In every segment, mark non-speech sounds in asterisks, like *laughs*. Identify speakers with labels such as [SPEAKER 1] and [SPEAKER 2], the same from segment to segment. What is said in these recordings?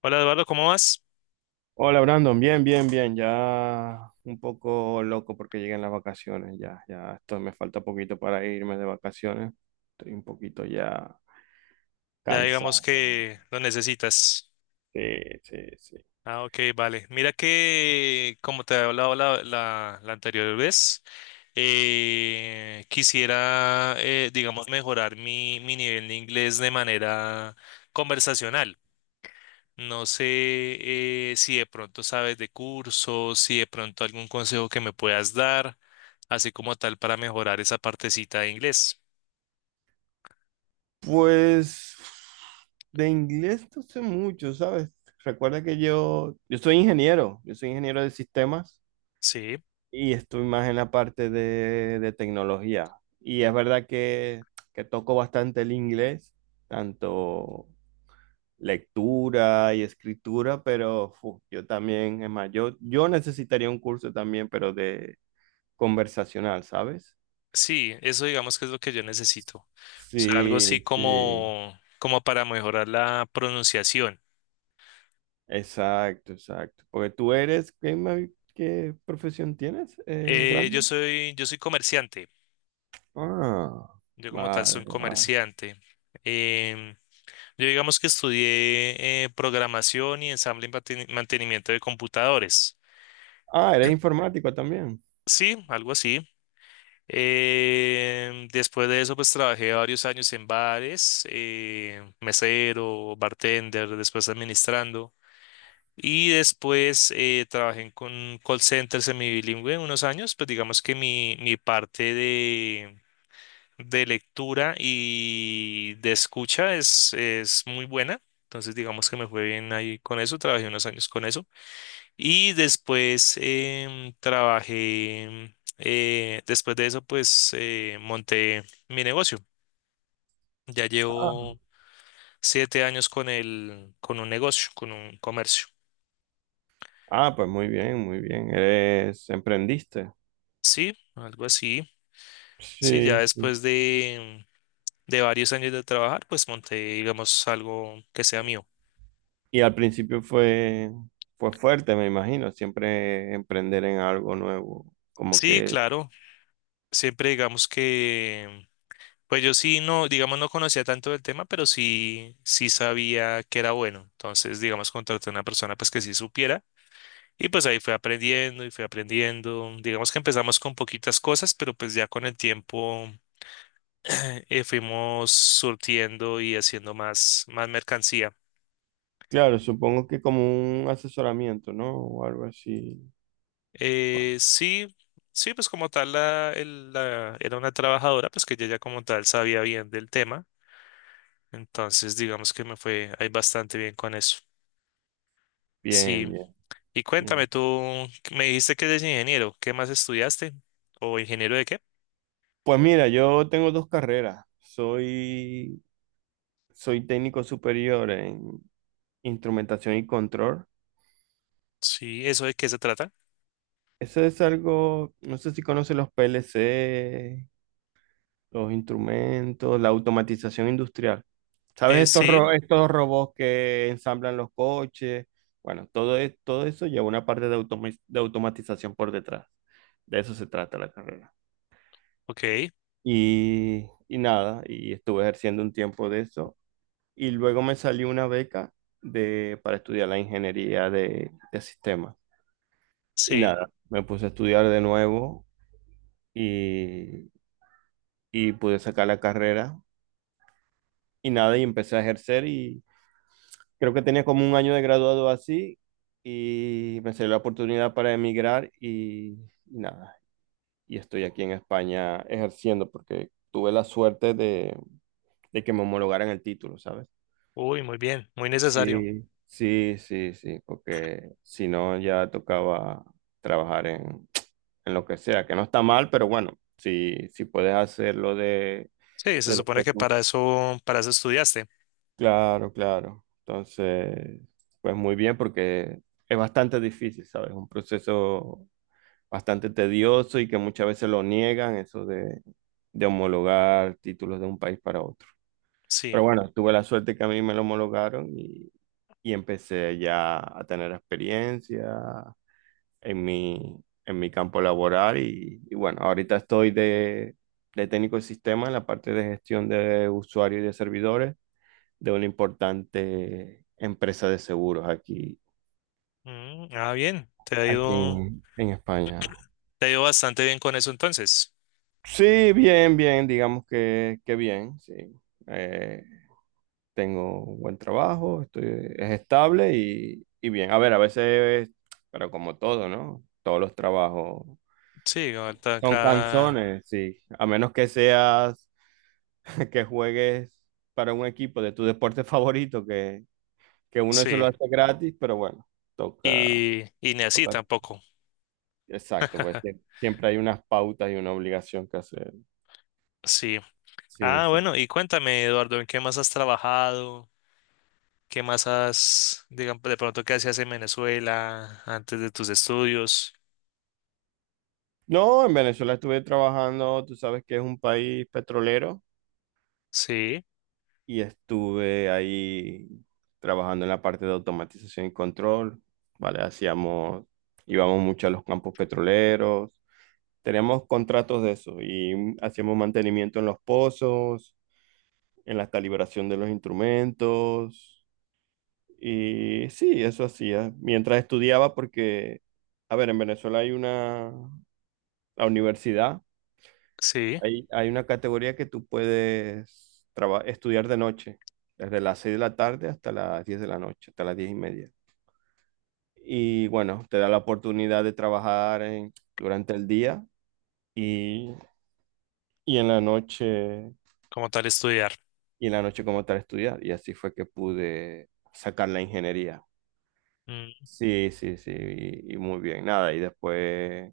[SPEAKER 1] Hola Eduardo, ¿cómo vas?
[SPEAKER 2] Hola, Brandon. Bien, bien, bien, ya un poco loco porque llegan las vacaciones. Ya, ya, esto me falta poquito para irme de vacaciones, estoy un poquito ya
[SPEAKER 1] Ya digamos
[SPEAKER 2] cansado.
[SPEAKER 1] que lo necesitas.
[SPEAKER 2] Sí, sí, sí.
[SPEAKER 1] Ah, ok, vale. Mira que, como te había hablado la anterior vez, quisiera, digamos, mejorar mi nivel de inglés de manera conversacional. No sé si de pronto sabes de cursos, si de pronto algún consejo que me puedas dar, así como tal para mejorar esa partecita de inglés.
[SPEAKER 2] Pues de inglés no sé mucho, ¿sabes? Recuerda que yo soy ingeniero, yo soy ingeniero de sistemas
[SPEAKER 1] Sí.
[SPEAKER 2] y estoy más en la parte de tecnología. Y es verdad que toco bastante el inglés, tanto lectura y escritura, pero yo también, es más, yo necesitaría un curso también, pero de conversacional, ¿sabes?
[SPEAKER 1] Sí, eso digamos que es lo que yo necesito. O sea, algo así
[SPEAKER 2] Sí, sí,
[SPEAKER 1] como para mejorar la pronunciación.
[SPEAKER 2] exacto, exacto. Porque tú eres... ¿Qué, qué profesión tienes,
[SPEAKER 1] Eh, yo
[SPEAKER 2] Brandon?
[SPEAKER 1] soy, yo soy comerciante.
[SPEAKER 2] Ah,
[SPEAKER 1] Yo como tal soy
[SPEAKER 2] vale,
[SPEAKER 1] un
[SPEAKER 2] vale.
[SPEAKER 1] comerciante. Em, yo digamos que estudié programación y ensamble y mantenimiento de computadores.
[SPEAKER 2] Ah, eres informático también.
[SPEAKER 1] Sí, algo así. Después de eso, pues trabajé varios años en bares, mesero, bartender, después administrando. Y después trabajé en con call center bilingüe unos años, pues digamos que mi parte de lectura y de escucha es muy buena. Entonces digamos que me fue bien ahí con eso, trabajé unos años con eso. Y después trabajé, después de eso pues monté mi negocio. Ya
[SPEAKER 2] Ah,
[SPEAKER 1] llevo 7 años con el, con un negocio, con un comercio.
[SPEAKER 2] ah, pues muy bien, muy bien. Emprendiste.
[SPEAKER 1] Sí, algo así. Sí, ya
[SPEAKER 2] Sí.
[SPEAKER 1] después de varios años de trabajar, pues monté, digamos, algo que sea mío.
[SPEAKER 2] Y al principio fue fuerte, me imagino, siempre emprender en algo nuevo. Como
[SPEAKER 1] Sí,
[SPEAKER 2] que,
[SPEAKER 1] claro, siempre digamos que, pues yo sí no, digamos, no conocía tanto del tema, pero sí, sí sabía que era bueno. Entonces, digamos, contraté a una persona pues que sí supiera y pues ahí fui aprendiendo y fui aprendiendo. Digamos que empezamos con poquitas cosas, pero pues ya con el tiempo *clears throat* fuimos surtiendo y haciendo más, más mercancía.
[SPEAKER 2] claro, supongo que como un asesoramiento, ¿no? O algo así.
[SPEAKER 1] Sí sí, pues como tal era una trabajadora, pues que ella ya como tal sabía bien del tema, entonces digamos que me fue ahí bastante bien con eso. Sí,
[SPEAKER 2] Bien, bien,
[SPEAKER 1] y
[SPEAKER 2] bien.
[SPEAKER 1] cuéntame, tú me dijiste que eres ingeniero, ¿qué más estudiaste? ¿O ingeniero de qué?
[SPEAKER 2] Pues mira, yo tengo dos carreras. Soy técnico superior en instrumentación y control.
[SPEAKER 1] Sí, ¿eso de qué se trata?
[SPEAKER 2] Eso es algo, no sé si conoces los PLC, los instrumentos, la automatización industrial. ¿Sabes
[SPEAKER 1] Eh,
[SPEAKER 2] estos,
[SPEAKER 1] sí,
[SPEAKER 2] estos robots que ensamblan los coches? Bueno, todo, todo eso lleva una parte de automatización por detrás. De eso se trata la carrera.
[SPEAKER 1] ok,
[SPEAKER 2] Y nada, y estuve ejerciendo un tiempo de eso. Y luego me salió una beca para estudiar la ingeniería de sistemas. Y
[SPEAKER 1] sí,
[SPEAKER 2] nada, me puse a estudiar de nuevo y, y pude sacar la carrera. Y nada, y empecé a ejercer, y creo que tenía como un año de graduado así y me salió la oportunidad para emigrar y nada, y estoy aquí en España ejerciendo porque tuve la suerte de que me homologaran el título, ¿sabes?
[SPEAKER 1] uy, muy bien, muy necesario.
[SPEAKER 2] Sí, sí, sí, sí, porque si no ya tocaba trabajar en lo que sea, que no está mal, pero bueno, si puedes hacerlo
[SPEAKER 1] Sí, se
[SPEAKER 2] de lo
[SPEAKER 1] supone
[SPEAKER 2] que
[SPEAKER 1] que
[SPEAKER 2] tú...
[SPEAKER 1] para eso estudiaste.
[SPEAKER 2] Claro, claro. Entonces, pues muy bien porque es bastante difícil, ¿sabes? Un proceso bastante tedioso y que muchas veces lo niegan, eso de homologar títulos de un país para otro.
[SPEAKER 1] Sí,
[SPEAKER 2] Pero bueno, tuve la suerte que a mí me lo homologaron y empecé ya a tener experiencia en mi, en mi campo laboral. Y bueno, ahorita estoy de técnico de sistema en la parte de gestión de usuarios y de servidores de una importante empresa de seguros aquí,
[SPEAKER 1] mm, ah, bien, te ha
[SPEAKER 2] aquí
[SPEAKER 1] ido,
[SPEAKER 2] en España.
[SPEAKER 1] te ha ido bastante bien con eso entonces.
[SPEAKER 2] Sí, bien, bien, digamos que bien, sí. Eh, tengo un buen trabajo, es estable y bien. A ver, a veces, pero como todo, ¿no? Todos los trabajos
[SPEAKER 1] Sí, ahorita
[SPEAKER 2] son
[SPEAKER 1] acá,
[SPEAKER 2] canzones, sí. A menos que seas, *laughs* que juegues para un equipo de tu deporte favorito, que, uno eso lo
[SPEAKER 1] sí,
[SPEAKER 2] hace gratis, pero bueno, toca,
[SPEAKER 1] y ni así
[SPEAKER 2] toca.
[SPEAKER 1] tampoco.
[SPEAKER 2] Exacto, pues
[SPEAKER 1] *laughs*
[SPEAKER 2] siempre hay unas pautas y una obligación que hacer.
[SPEAKER 1] Sí.
[SPEAKER 2] Sí,
[SPEAKER 1] Ah,
[SPEAKER 2] sí.
[SPEAKER 1] bueno, y cuéntame, Eduardo, ¿en qué más has trabajado? ¿Qué más has, digamos, de pronto qué hacías en Venezuela antes de tus estudios?
[SPEAKER 2] No, en Venezuela estuve trabajando, tú sabes que es un país petrolero
[SPEAKER 1] Sí,
[SPEAKER 2] y estuve ahí trabajando en la parte de automatización y control, ¿vale? Íbamos mucho a los campos petroleros, teníamos contratos de eso y hacíamos mantenimiento en los pozos, en la calibración de los instrumentos y sí, eso hacía mientras estudiaba porque, a ver, en Venezuela hay una la universidad.
[SPEAKER 1] sí,
[SPEAKER 2] Hay una categoría que tú puedes estudiar de noche, desde las 6 de la tarde hasta las 10 de la noche, hasta las 10 y media. Y bueno, te da la oportunidad de trabajar durante el día y, y en la noche,
[SPEAKER 1] como tal estudiar.
[SPEAKER 2] y en la noche como tal estudiar. Y así fue que pude sacar la ingeniería.
[SPEAKER 1] Mm,
[SPEAKER 2] Sí, sí, sí, y muy bien, nada. Y después,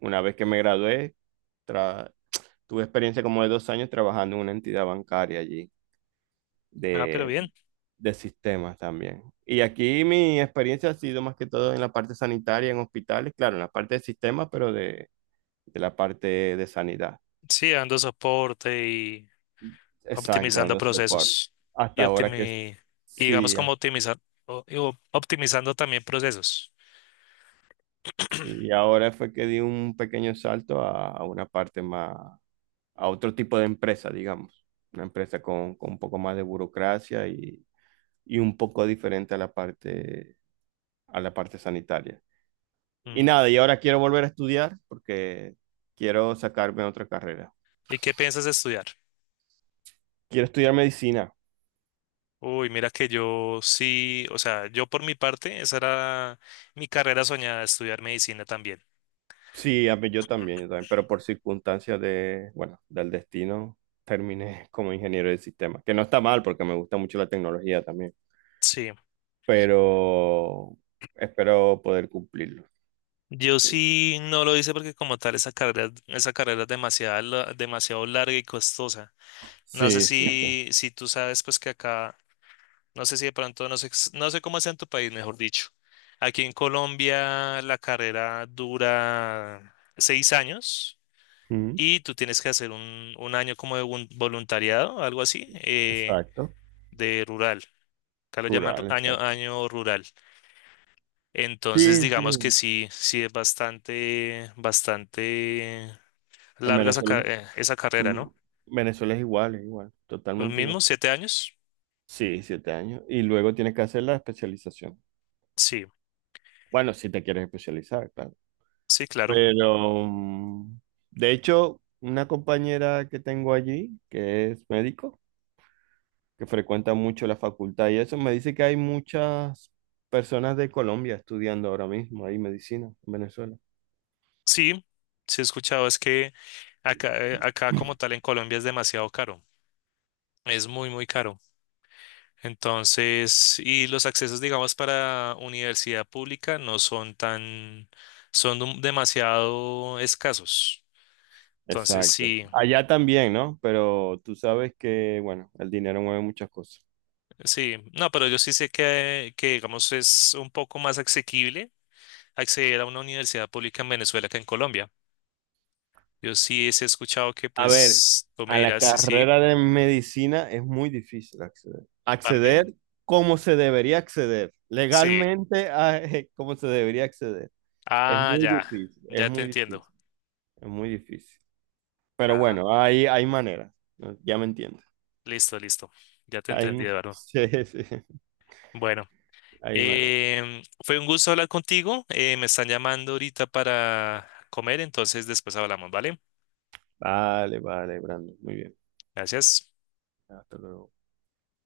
[SPEAKER 2] una vez que me gradué, tra- tuve experiencia como de 2 años trabajando en una entidad bancaria allí
[SPEAKER 1] ah, pero
[SPEAKER 2] de,
[SPEAKER 1] bien.
[SPEAKER 2] de sistemas también. Y aquí mi experiencia ha sido más que todo en la parte sanitaria, en hospitales, claro, en la parte de sistemas, pero de la parte de sanidad.
[SPEAKER 1] Sí, dando soporte y
[SPEAKER 2] Exacto,
[SPEAKER 1] optimizando
[SPEAKER 2] dando soporte.
[SPEAKER 1] procesos. Y
[SPEAKER 2] Hasta ahora que...
[SPEAKER 1] optimi- y digamos
[SPEAKER 2] Sí,
[SPEAKER 1] como optimizar, optimizando también procesos.
[SPEAKER 2] sí. Y ahora fue que di un pequeño salto a una parte más, a otro tipo de empresa, digamos. Una empresa con un poco más de burocracia y un poco diferente a la parte sanitaria. Y
[SPEAKER 1] Mm,
[SPEAKER 2] nada, y ahora quiero volver a estudiar porque quiero sacarme otra carrera.
[SPEAKER 1] ¿y qué piensas estudiar?
[SPEAKER 2] Quiero estudiar medicina.
[SPEAKER 1] Uy, mira que yo sí, o sea, yo por mi parte, esa era mi carrera soñada, estudiar medicina también.
[SPEAKER 2] Sí, yo también, pero por circunstancias de, bueno, del destino, terminé *laughs* como ingeniero de sistemas que no está mal porque me gusta mucho la tecnología también,
[SPEAKER 1] Sí,
[SPEAKER 2] pero espero poder cumplirlo.
[SPEAKER 1] yo
[SPEAKER 2] Sí,
[SPEAKER 1] sí no lo hice porque como tal esa carrera es demasiado, demasiado larga y costosa. No sé
[SPEAKER 2] sí, sí. Sí.
[SPEAKER 1] si tú sabes pues que acá, no sé si de pronto, no sé cómo es en tu país, mejor dicho. Aquí en Colombia la carrera dura 6 años
[SPEAKER 2] Ujú.
[SPEAKER 1] y tú tienes que hacer un año como de voluntariado, algo así,
[SPEAKER 2] Exacto.
[SPEAKER 1] de rural. Acá lo llaman ru-
[SPEAKER 2] Rural,
[SPEAKER 1] año,
[SPEAKER 2] exacto.
[SPEAKER 1] año rural. Entonces,
[SPEAKER 2] Sí, sí.
[SPEAKER 1] digamos que sí, sí es bastante, bastante
[SPEAKER 2] En
[SPEAKER 1] larga esa, ca-
[SPEAKER 2] Venezuela,
[SPEAKER 1] eh, esa carrera,
[SPEAKER 2] mm,
[SPEAKER 1] ¿no?
[SPEAKER 2] Venezuela es igual,
[SPEAKER 1] ¿Los
[SPEAKER 2] totalmente igual.
[SPEAKER 1] mismos 7 años?
[SPEAKER 2] Sí, 7 años. Y luego tienes que hacer la especialización.
[SPEAKER 1] Sí,
[SPEAKER 2] Bueno, si te quieres especializar, claro.
[SPEAKER 1] sí, claro.
[SPEAKER 2] Pero, de hecho, una compañera que tengo allí, que es médico, que frecuenta mucho la facultad y eso, me dice que hay muchas personas de Colombia estudiando ahora mismo ahí medicina en Venezuela.
[SPEAKER 1] Sí, sí he escuchado, es que acá como
[SPEAKER 2] *laughs*
[SPEAKER 1] tal en Colombia es demasiado caro. Es muy, muy caro. Entonces, y los accesos, digamos, para universidad pública no son tan, son demasiado escasos. Entonces,
[SPEAKER 2] Exacto.
[SPEAKER 1] sí.
[SPEAKER 2] Allá también, ¿no? Pero tú sabes que, bueno, el dinero mueve muchas cosas.
[SPEAKER 1] Sí, no, pero yo sí sé que, digamos, es un poco más asequible acceder a una universidad pública en Venezuela que en Colombia. Yo sí sí he escuchado que,
[SPEAKER 2] A ver,
[SPEAKER 1] pues, tú me
[SPEAKER 2] a la
[SPEAKER 1] dirás si sí,
[SPEAKER 2] carrera de medicina es muy difícil acceder.
[SPEAKER 1] van
[SPEAKER 2] Acceder
[SPEAKER 1] bien.
[SPEAKER 2] como se debería acceder,
[SPEAKER 1] Sí.
[SPEAKER 2] legalmente *laughs* como se debería acceder. Es
[SPEAKER 1] Ah,
[SPEAKER 2] muy
[SPEAKER 1] ya,
[SPEAKER 2] difícil, es
[SPEAKER 1] ya te
[SPEAKER 2] muy
[SPEAKER 1] entiendo.
[SPEAKER 2] difícil, es muy difícil. Pero
[SPEAKER 1] Ah,
[SPEAKER 2] bueno, hay maneras, ¿no? Ya me entiendes.
[SPEAKER 1] listo, listo. Ya te entendí,
[SPEAKER 2] Hay, *laughs*
[SPEAKER 1] Eduardo.
[SPEAKER 2] sí, sí,
[SPEAKER 1] Bueno,
[SPEAKER 2] hay maneras.
[SPEAKER 1] fue un gusto hablar contigo. Me están llamando ahorita para comer, entonces después hablamos, ¿vale?
[SPEAKER 2] Vale, vale, Brando, muy bien.
[SPEAKER 1] Gracias.
[SPEAKER 2] Hasta luego.